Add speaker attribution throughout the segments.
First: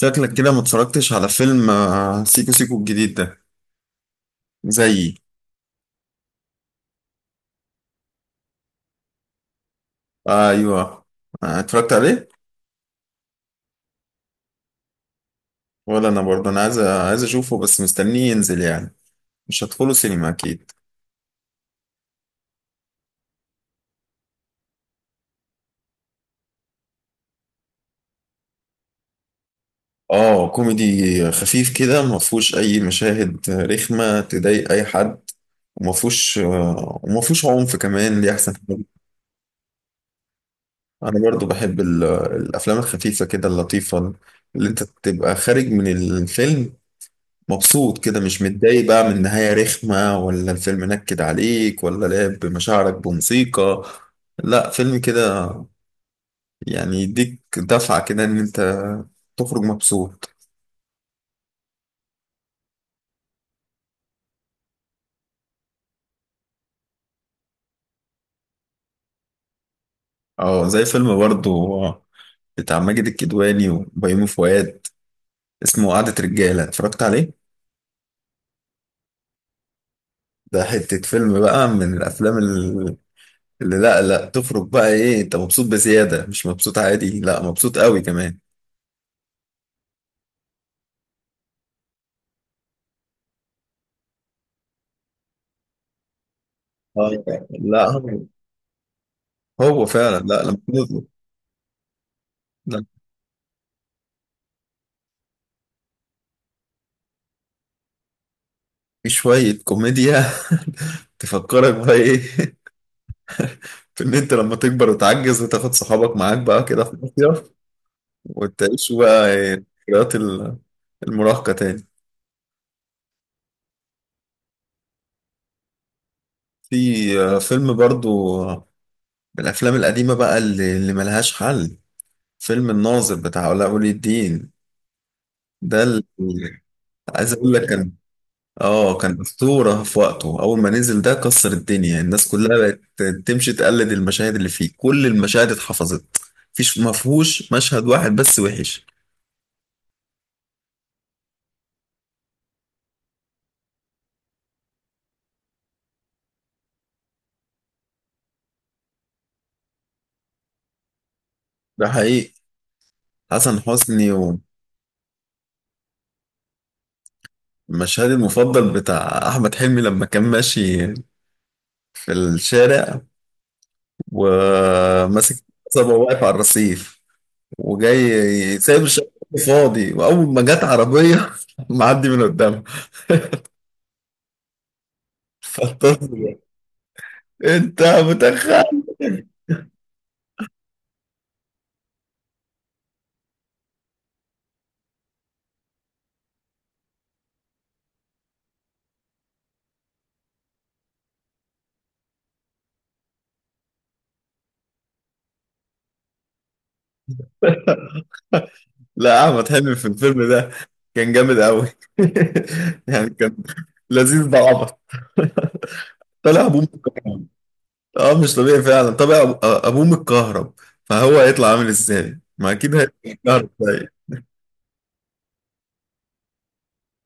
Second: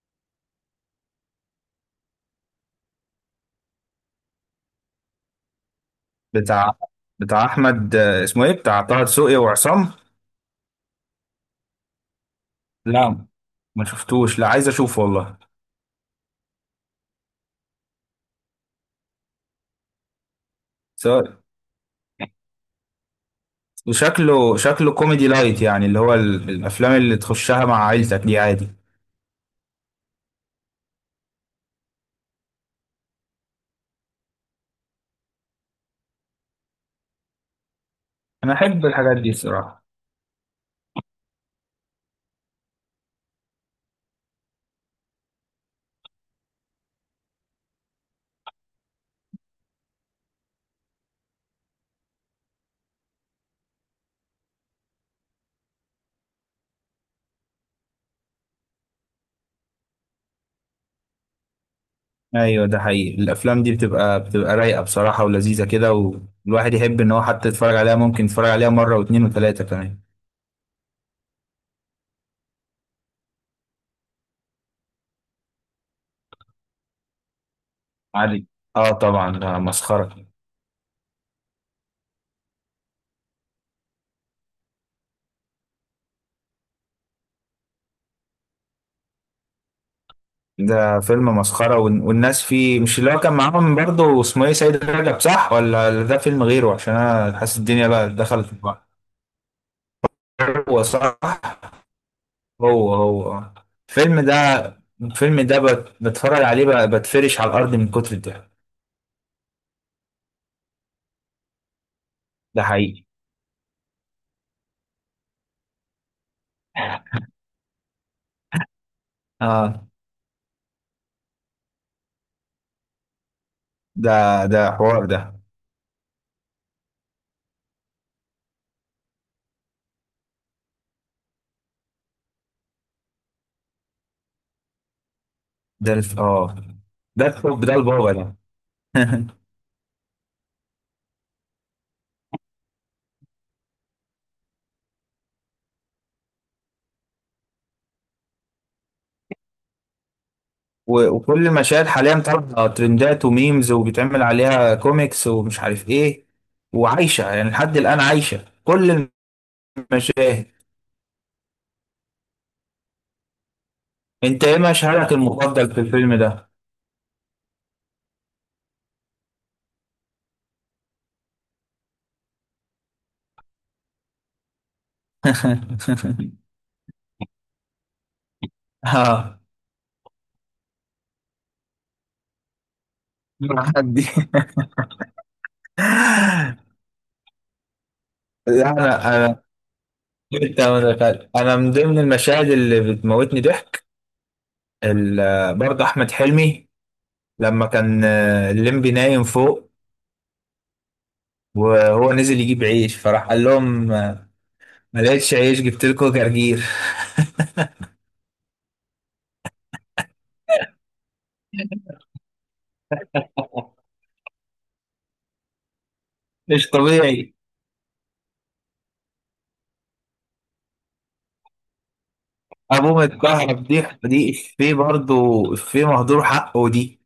Speaker 1: شكلك كده ما اتفرجتش على فيلم سيكو سيكو الجديد ده. زيي.
Speaker 2: بتاع بتاع احمد، اسمه ايه؟ بتاع طه دسوقي وعصام.
Speaker 1: ايوه، اتفرجت عليه.
Speaker 2: لا ما شفتوش. لا عايز اشوفه والله.
Speaker 1: ولا انا برضه عايز اشوفه بس مستنيه ينزل يعني. مش هدخله سينما اكيد.
Speaker 2: سواء، وشكله شكله كوميدي لايت، يعني اللي هو الافلام اللي تخشها مع عيلتك دي عادي.
Speaker 1: اه، كوميدي خفيف كده، ما فيهوش اي مشاهد رخمه تضايق اي حد. وما فيهوش عنف كمان، دي
Speaker 2: انا
Speaker 1: احسن حاجه.
Speaker 2: احب الحاجات دي الصراحه.
Speaker 1: انا برضه بحب الافلام الخفيفه كده، اللطيفه، اللي انت تبقى خارج من الفيلم مبسوط كده، مش متضايق بقى من نهاية رخمة، ولا الفيلم نكد عليك، ولا لعب بمشاعرك بموسيقى. لا، فيلم كده يعني يديك دفعة كده ان انت تخرج مبسوط.
Speaker 2: ايوه، ده حقيقي. الافلام دي بتبقى رايقه بصراحه ولذيذه كده. والواحد يحب ان هو حتى يتفرج عليها، ممكن يتفرج عليها مره واثنين وثلاثه كمان.
Speaker 1: اه، زي فيلم برضو بتاع ماجد الكدواني وبيومي فؤاد، اسمه قعدة رجالة، اتفرجت عليه.
Speaker 2: عادي. اه، طبعا ده مسخره.
Speaker 1: ده حتة فيلم بقى من الافلام اللي، لا لا، تخرج بقى ايه؟ انت مبسوط بزيادة، مش مبسوط عادي، لا مبسوط قوي كمان.
Speaker 2: ده فيلم مسخرة والناس فيه، مش اللي هو كان معاهم برضه اسمه ايه؟ سيد رجب، صح؟ ولا ده فيلم غيره؟ عشان
Speaker 1: اه.
Speaker 2: انا حاسس
Speaker 1: لا،
Speaker 2: الدنيا
Speaker 1: هو
Speaker 2: بقى دخلت في بعض.
Speaker 1: هو فعلا، لا لما
Speaker 2: هو
Speaker 1: بنطلب،
Speaker 2: صح. هو هو، آه. الفيلم ده، الفيلم ده بتفرج عليه بقى، بتفرش على الارض من كتر الضحك.
Speaker 1: في شوية كوميديا تفكرك بقى ايه؟
Speaker 2: ده حقيقي.
Speaker 1: في ان انت لما تكبر وتعجز وتاخد صحابك معاك بقى كده في مصيف، وتعيشوا بقى إيه،
Speaker 2: اه،
Speaker 1: ذكريات المراهقة تاني.
Speaker 2: ده ده حوار ده.
Speaker 1: في فيلم برضو، من الأفلام القديمة بقى اللي ملهاش حل، فيلم الناظر بتاع علاء ولي الدين. ده
Speaker 2: اه،
Speaker 1: اللي
Speaker 2: ده
Speaker 1: عايز أقول
Speaker 2: الحب،
Speaker 1: لك.
Speaker 2: ده
Speaker 1: كان
Speaker 2: البابا ده.
Speaker 1: اه، كان أسطورة في وقته. أول ما نزل ده كسر الدنيا، الناس كلها بقت تمشي تقلد المشاهد اللي فيه، كل المشاهد اتحفظت. مفهوش مشهد واحد بس وحش.
Speaker 2: و وكل مشاهد حاليا طالعه ترندات وميمز وبيتعمل عليها كوميكس، ومش عارف ايه. وعايشه يعني لحد الان، عايشه كل المشاهد.
Speaker 1: ده حقيقي. حسن حسني.
Speaker 2: انت ايه مشهدك المفضل في الفيلم ده؟
Speaker 1: ومشهدي المفضل بتاع أحمد حلمي لما كان ماشي في الشارع، وماسك صبا، واقف على الرصيف، وجاي سايب الشارع
Speaker 2: اه.
Speaker 1: فاضي، وأول ما جت عربية معدي من قدامها،
Speaker 2: مع حد.
Speaker 1: فالطفل ده، أنت
Speaker 2: لا،
Speaker 1: متخلف.
Speaker 2: انا انت ما دخلت. انا من ضمن المشاهد اللي بتموتني ضحك، برضه احمد حلمي لما كان الليمبي نايم فوق، وهو نزل يجيب عيش، فراح قال لهم ما لقيتش عيش جبت لكم جرجير.
Speaker 1: لا، احمد حلمي في الفيلم ده كان جامد قوي يعني كان لذيذ. ده عبط. طلع ابوه
Speaker 2: مش
Speaker 1: متكهرب.
Speaker 2: طبيعي.
Speaker 1: اه، مش طبيعي فعلا. طلع ابوه متكهرب، فهو هيطلع عامل ازاي؟ ما اكيد هيطلع
Speaker 2: ابوه
Speaker 1: متكهرب
Speaker 2: متكهرب دي
Speaker 1: زي.
Speaker 2: دي افيه برضه. افيه مهدور حقه دي.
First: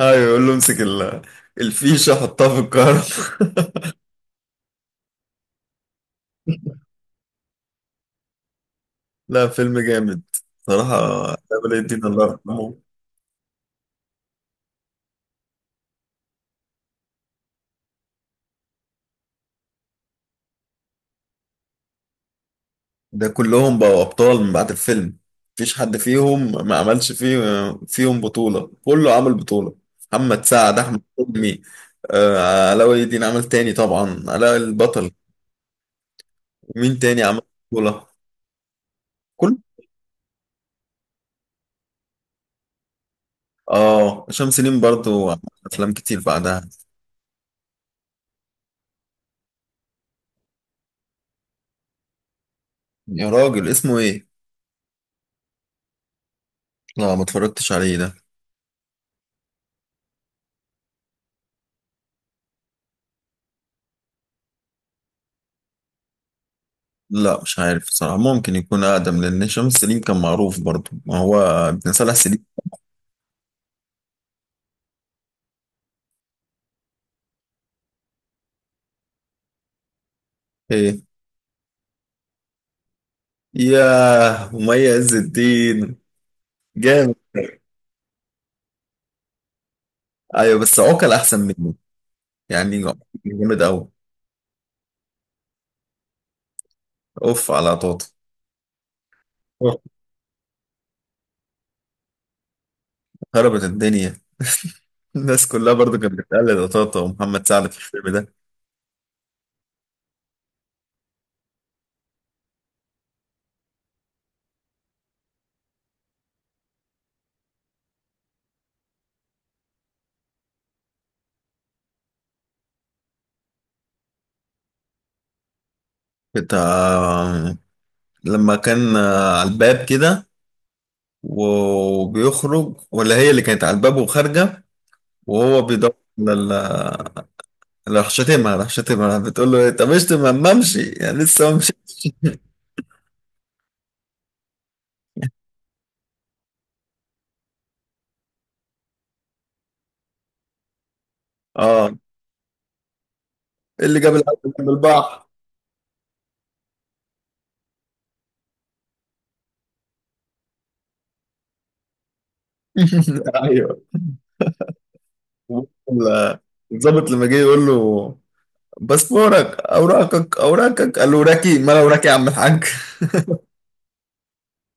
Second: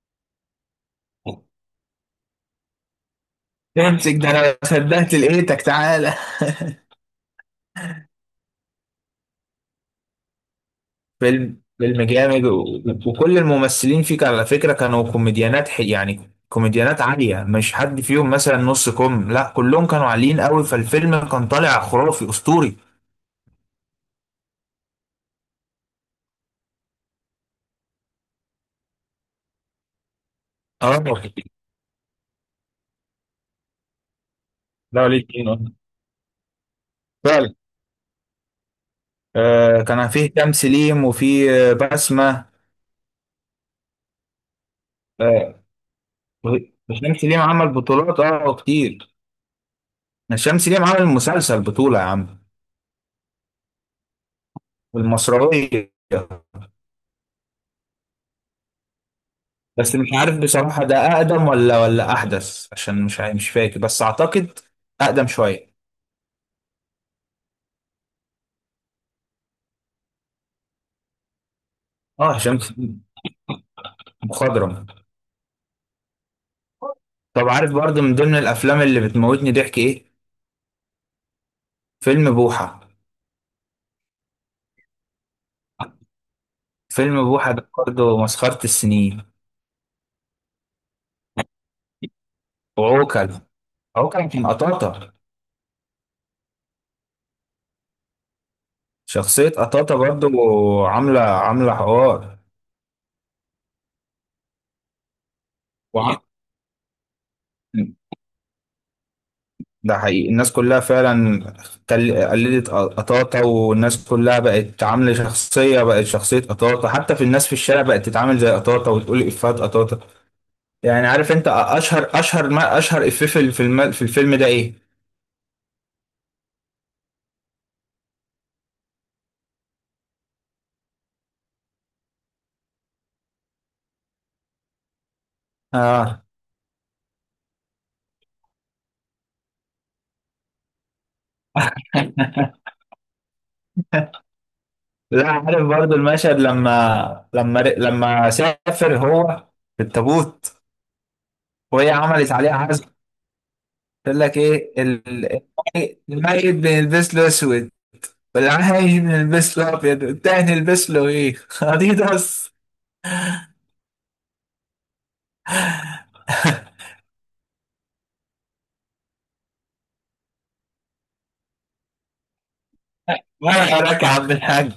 Speaker 1: ايوه، يقول له امسك الفيشه حطها في الكهرب
Speaker 2: امسك، ده انا ما صدقت لقيتك، تعالى.
Speaker 1: لا، فيلم جامد صراحه. علاء
Speaker 2: فيلم
Speaker 1: ولي
Speaker 2: فيلم
Speaker 1: الدين الله
Speaker 2: جامد و...
Speaker 1: يرحمه.
Speaker 2: وكل الممثلين فيك على فكرة كانوا كوميديانات يعني كوميديانات عالية، مش حد فيهم مثلا نص كوم، لا كلهم كانوا عاليين قوي، فالفيلم كان طالع خرافي اسطوري.
Speaker 1: ده كلهم بقوا أبطال من بعد الفيلم، مفيش حد فيهم ما عملش فيه، فيهم بطولة، كله عمل بطولة. محمد سعد،
Speaker 2: اه.
Speaker 1: أحمد حلمي، علاء ولي الدين عمل تاني، طبعا علاء
Speaker 2: لا،
Speaker 1: البطل.
Speaker 2: ليه اتنين، آه.
Speaker 1: ومين تاني عمل
Speaker 2: فعلا.
Speaker 1: بطولة؟ كل.
Speaker 2: آه، كان فيه هشام سليم، وفيه بسمة.
Speaker 1: اه، هشام سليم برضو عمل
Speaker 2: آه،
Speaker 1: أفلام كتير بعدها.
Speaker 2: الشمس ليه عمل بطولات اه كتير. الشمس ليه عمل مسلسل بطولة يا عم.
Speaker 1: يا راجل اسمه إيه؟
Speaker 2: المصراوية.
Speaker 1: لا، ما اتفرجتش عليه ده.
Speaker 2: بس مش عارف بصراحة، ده أقدم ولا أحدث، عشان مش فاكر، بس أعتقد أقدم شوية.
Speaker 1: لا، مش عارف صراحة. ممكن يكون أقدم، لأن هشام سليم كان معروف برضو، ما هو ابن صلاح
Speaker 2: اه،
Speaker 1: سليم.
Speaker 2: شمس مخضرم. طب عارف برضه من ضمن الأفلام اللي بتموتني ضحك إيه؟
Speaker 1: إيه.
Speaker 2: فيلم بوحة.
Speaker 1: ياه، ومي عز الدين جامد.
Speaker 2: فيلم بوحة ده برضه مسخرة السنين.
Speaker 1: ايوه، بس عقل احسن منه. يعني عقل
Speaker 2: وعوكل.
Speaker 1: جامد قوي.
Speaker 2: عوكل كان قطاطة.
Speaker 1: اوف على طاطا.
Speaker 2: شخصية
Speaker 1: أوف،
Speaker 2: قطاطة برضه، عاملة عاملة حوار.
Speaker 1: خربت الدنيا. الناس كلها برضو كانت
Speaker 2: وعم...
Speaker 1: بتقلد طاطا ومحمد سعد في الفيلم ده.
Speaker 2: ده حقيقي. الناس كلها فعلا قلدت قطاطا، والناس كلها بقت عاملة شخصية، بقت شخصية قطاطا، حتى في الناس في الشارع بقت تتعامل زي قطاطا وتقول إفيهات قطاطا. يعني عارف انت اشهر اشهر ما اشهر إفيه في الفيلم، في الفيلم ده ايه؟
Speaker 1: بتاع لما كان على الباب كده وبيخرج، ولا هي اللي كانت على الباب وخارجه، وهو بيدور
Speaker 2: اه.
Speaker 1: على ال- راح شتمها، بتقول له إيه، طب اشتم ما امشي، يعني لسه ما مشيتش.
Speaker 2: لا، عارف برضو المشهد لما لما سافر هو في التابوت، وهي
Speaker 1: اه.
Speaker 2: عملت عليه عزم.
Speaker 1: إيه اللي جاب
Speaker 2: قال لك
Speaker 1: العسل من
Speaker 2: ايه
Speaker 1: البحر؟
Speaker 2: الميت بنلبس له اسود، بالعين نلبس له ابيض، التاني نلبس له ايه؟ اديداس.
Speaker 1: ايوه. وال- الضابط لما جه يقول له باسبورك، اوراقك، الاوراكي، ما الاوراكي يا عم الحاج.
Speaker 2: وانا وراك يا عم الحاج.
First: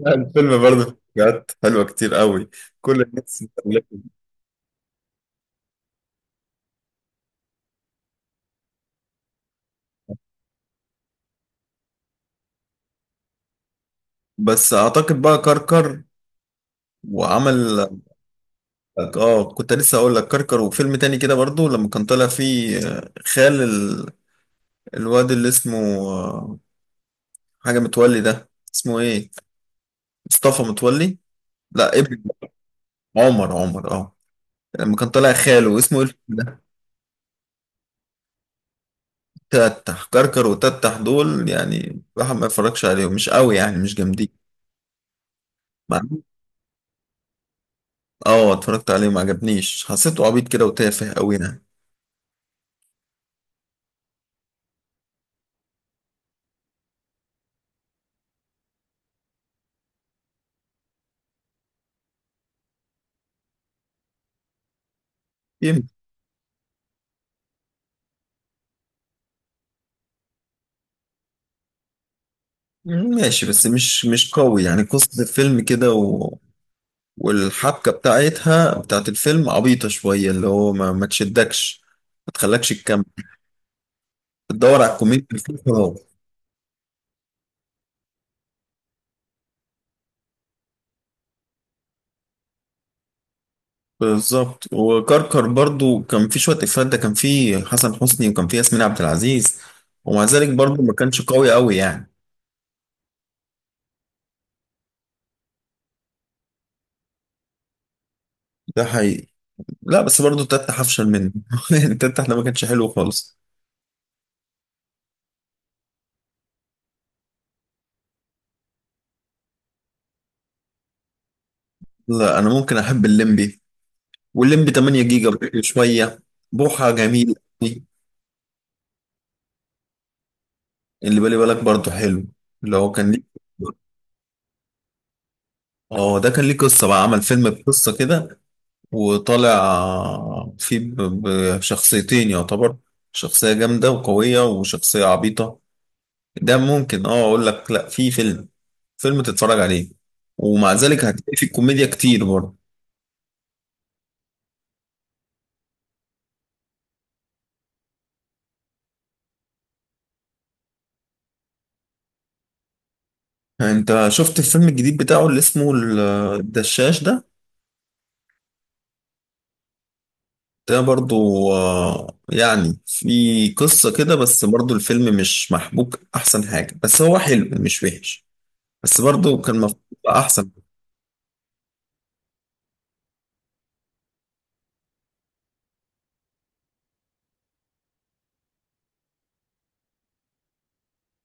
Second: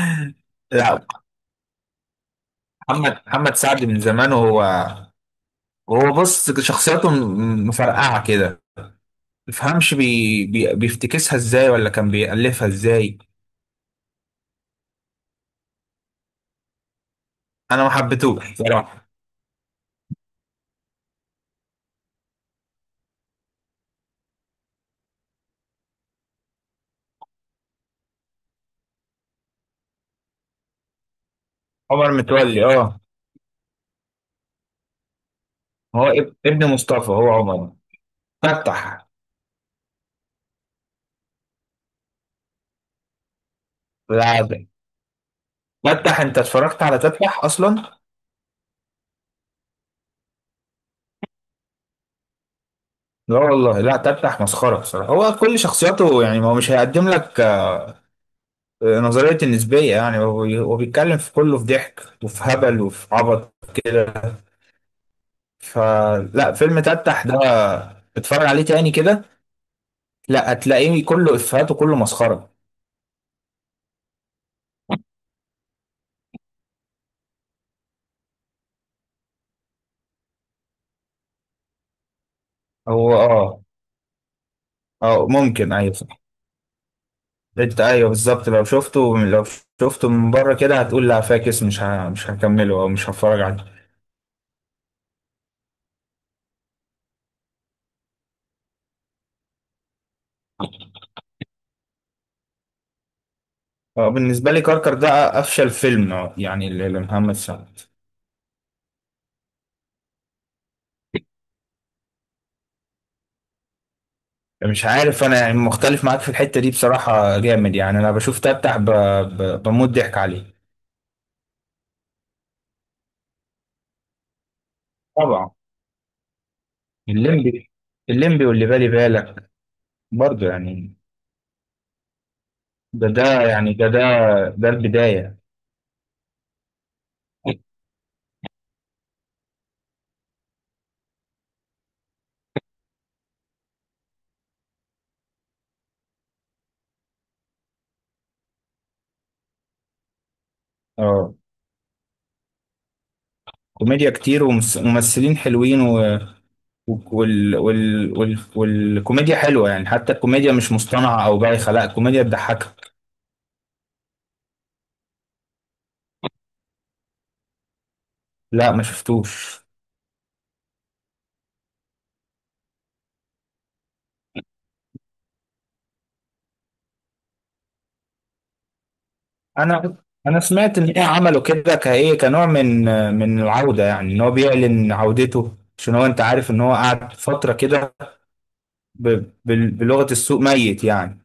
Speaker 1: لا، الفيلم برضه
Speaker 2: لا.
Speaker 1: بجد حلوة كتير قوي. كل
Speaker 2: محمد
Speaker 1: الناس
Speaker 2: محمد سعد
Speaker 1: متألفة.
Speaker 2: من زمان، وهو بص شخصياته مفرقعه كده، مفهمش بيفتكسها ازاي ولا كان بيألفها ازاي.
Speaker 1: بس اعتقد بقى كركر
Speaker 2: انا
Speaker 1: وعمل.
Speaker 2: ما حبيتهوش بصراحه.
Speaker 1: اه، كنت لسه اقول لك كركر، وفيلم تاني كده برضه لما كان طالع فيه خال الواد اللي اسمه، آه، حاجة متولي ده، اسمه ايه، مصطفى متولي. لا،
Speaker 2: عمر
Speaker 1: ابن.
Speaker 2: متولي، اه.
Speaker 1: عمر، اه. لما كان طالع خاله اسمه
Speaker 2: هو
Speaker 1: ايه.
Speaker 2: ابن مصطفى، هو عمر فتح.
Speaker 1: تتح كركر وتتح، دول يعني الواحد ما يتفرجش عليهم، مش قوي يعني، مش جامدين.
Speaker 2: لا،
Speaker 1: مع-
Speaker 2: فتح، انت اتفرجت على تفتح اصلا؟
Speaker 1: اه، اتفرجت عليه، ما عجبنيش. حسيته عبيط كده وتافه قوي يعني.
Speaker 2: لا والله، لا تفتح مسخرة بصراحة. هو كل شخصياته يعني، ما هو مش هيقدم لك نظرية النسبية، يعني هو هو بيتكلم في كله، في ضحك وفي هبل وفي عبط كده.
Speaker 1: يم-
Speaker 2: فلا، فيلم تفتح ده اتفرج عليه تاني كده، لا هتلاقيه كله إفيهات وكله مسخرة.
Speaker 1: ماشي، بس مش قوي يعني قصة الفيلم كده و... والحبكة بتاعتها، بتاعت الفيلم عبيطة شوية، اللي هو ما تشدكش، ما تخلكش تكمل.
Speaker 2: هو اه.
Speaker 1: تدور على الكوميديا
Speaker 2: اه
Speaker 1: اللي فيه
Speaker 2: ممكن، ايوه
Speaker 1: خلاص.
Speaker 2: صح. انت ايوه بالظبط، لو شفته لو شفته من بره كده هتقول لا فاكس، مش هكمله او مش هتفرج عليه.
Speaker 1: بالظبط. وكركر برضو كان في شوية إفيهات، ده كان في حسن حسني وكان في ياسمين عبد العزيز، ومع ذلك برضو ما كانش قوي قوي يعني.
Speaker 2: بالنسبة لي كركر ده افشل فيلم، يعني لمحمد سعد.
Speaker 1: ده حقيقي. لا، بس برضه تتح افشل منه يعني تتح ده ما كانش حلو خالص.
Speaker 2: مش عارف انا يعني، مختلف معاك في الحتة دي بصراحة جامد، يعني انا بشوف تفتح بموت ضحك عليه.
Speaker 1: لا، انا ممكن احب الليمبي، والليمبي 8 جيجا
Speaker 2: طبعا.
Speaker 1: برضه شويه. بوحه جميل
Speaker 2: الليمبي.
Speaker 1: قوي.
Speaker 2: الليمبي واللي بالي بالك برضه يعني.
Speaker 1: اللي بالي بالك برضه حلو، اللي هو
Speaker 2: ده
Speaker 1: كان ليه.
Speaker 2: ده يعني ده ده ده البداية.
Speaker 1: اه، ده كان ليه قصه بقى، عمل فيلم بقصه كده وطالع فيه بشخصيتين يعتبر، شخصيه جامده وقويه وشخصيه عبيطه. ده ممكن اه اقول لك، لا في فيلم تتفرج عليه، ومع ذلك
Speaker 2: اه،
Speaker 1: هتلاقي فيه كوميديا كتير برضه.
Speaker 2: كوميديا كتير وممثلين حلوين و... والكوميديا حلوة يعني، حتى الكوميديا مش مصطنعة او بايخة، لا الكوميديا بتضحكك.
Speaker 1: انت شفت الفيلم الجديد بتاعه اللي اسمه الدشاش ده؟
Speaker 2: لا ما شفتوش.
Speaker 1: ده برضو يعني في قصة كده، بس برضو الفيلم مش محبوك. احسن حاجة بس هو حلو مش وحش، بس برضو كان المفروض
Speaker 2: انا،
Speaker 1: يبقى احسن.
Speaker 2: سمعت ان ايه، عملوا كده كايه كنوع من العوده، يعني ان هو بيعلن عودته، عشان هو انت عارف ان هو قعد فتره كده بلغه السوق ميت يعني.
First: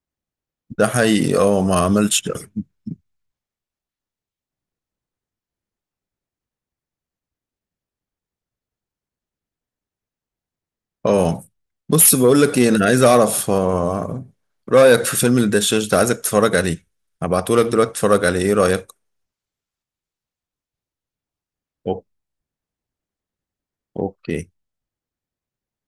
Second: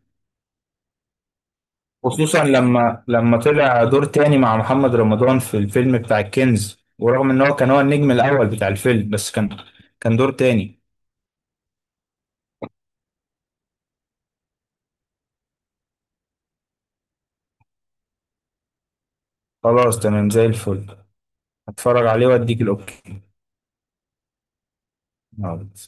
Speaker 1: ده حقيقي. اه، ما عملش ده.
Speaker 2: خصوصا لما طلع دور تاني مع محمد رمضان في الفيلم بتاع الكنز، ورغم ان هو كان هو النجم الاول بتاع الفيلم، بس كان دور تاني.
Speaker 1: اه، بص بقول لك ايه، انا عايز اعرف رأيك في فيلم الدشاش ده. عايزك تتفرج عليه، هبعته لك دلوقتي تتفرج عليه ايه رأيك.
Speaker 2: خلاص، تمام زي الفل.
Speaker 1: أوك-
Speaker 2: هتفرج عليه واديك
Speaker 1: اوكي.
Speaker 2: الاوكي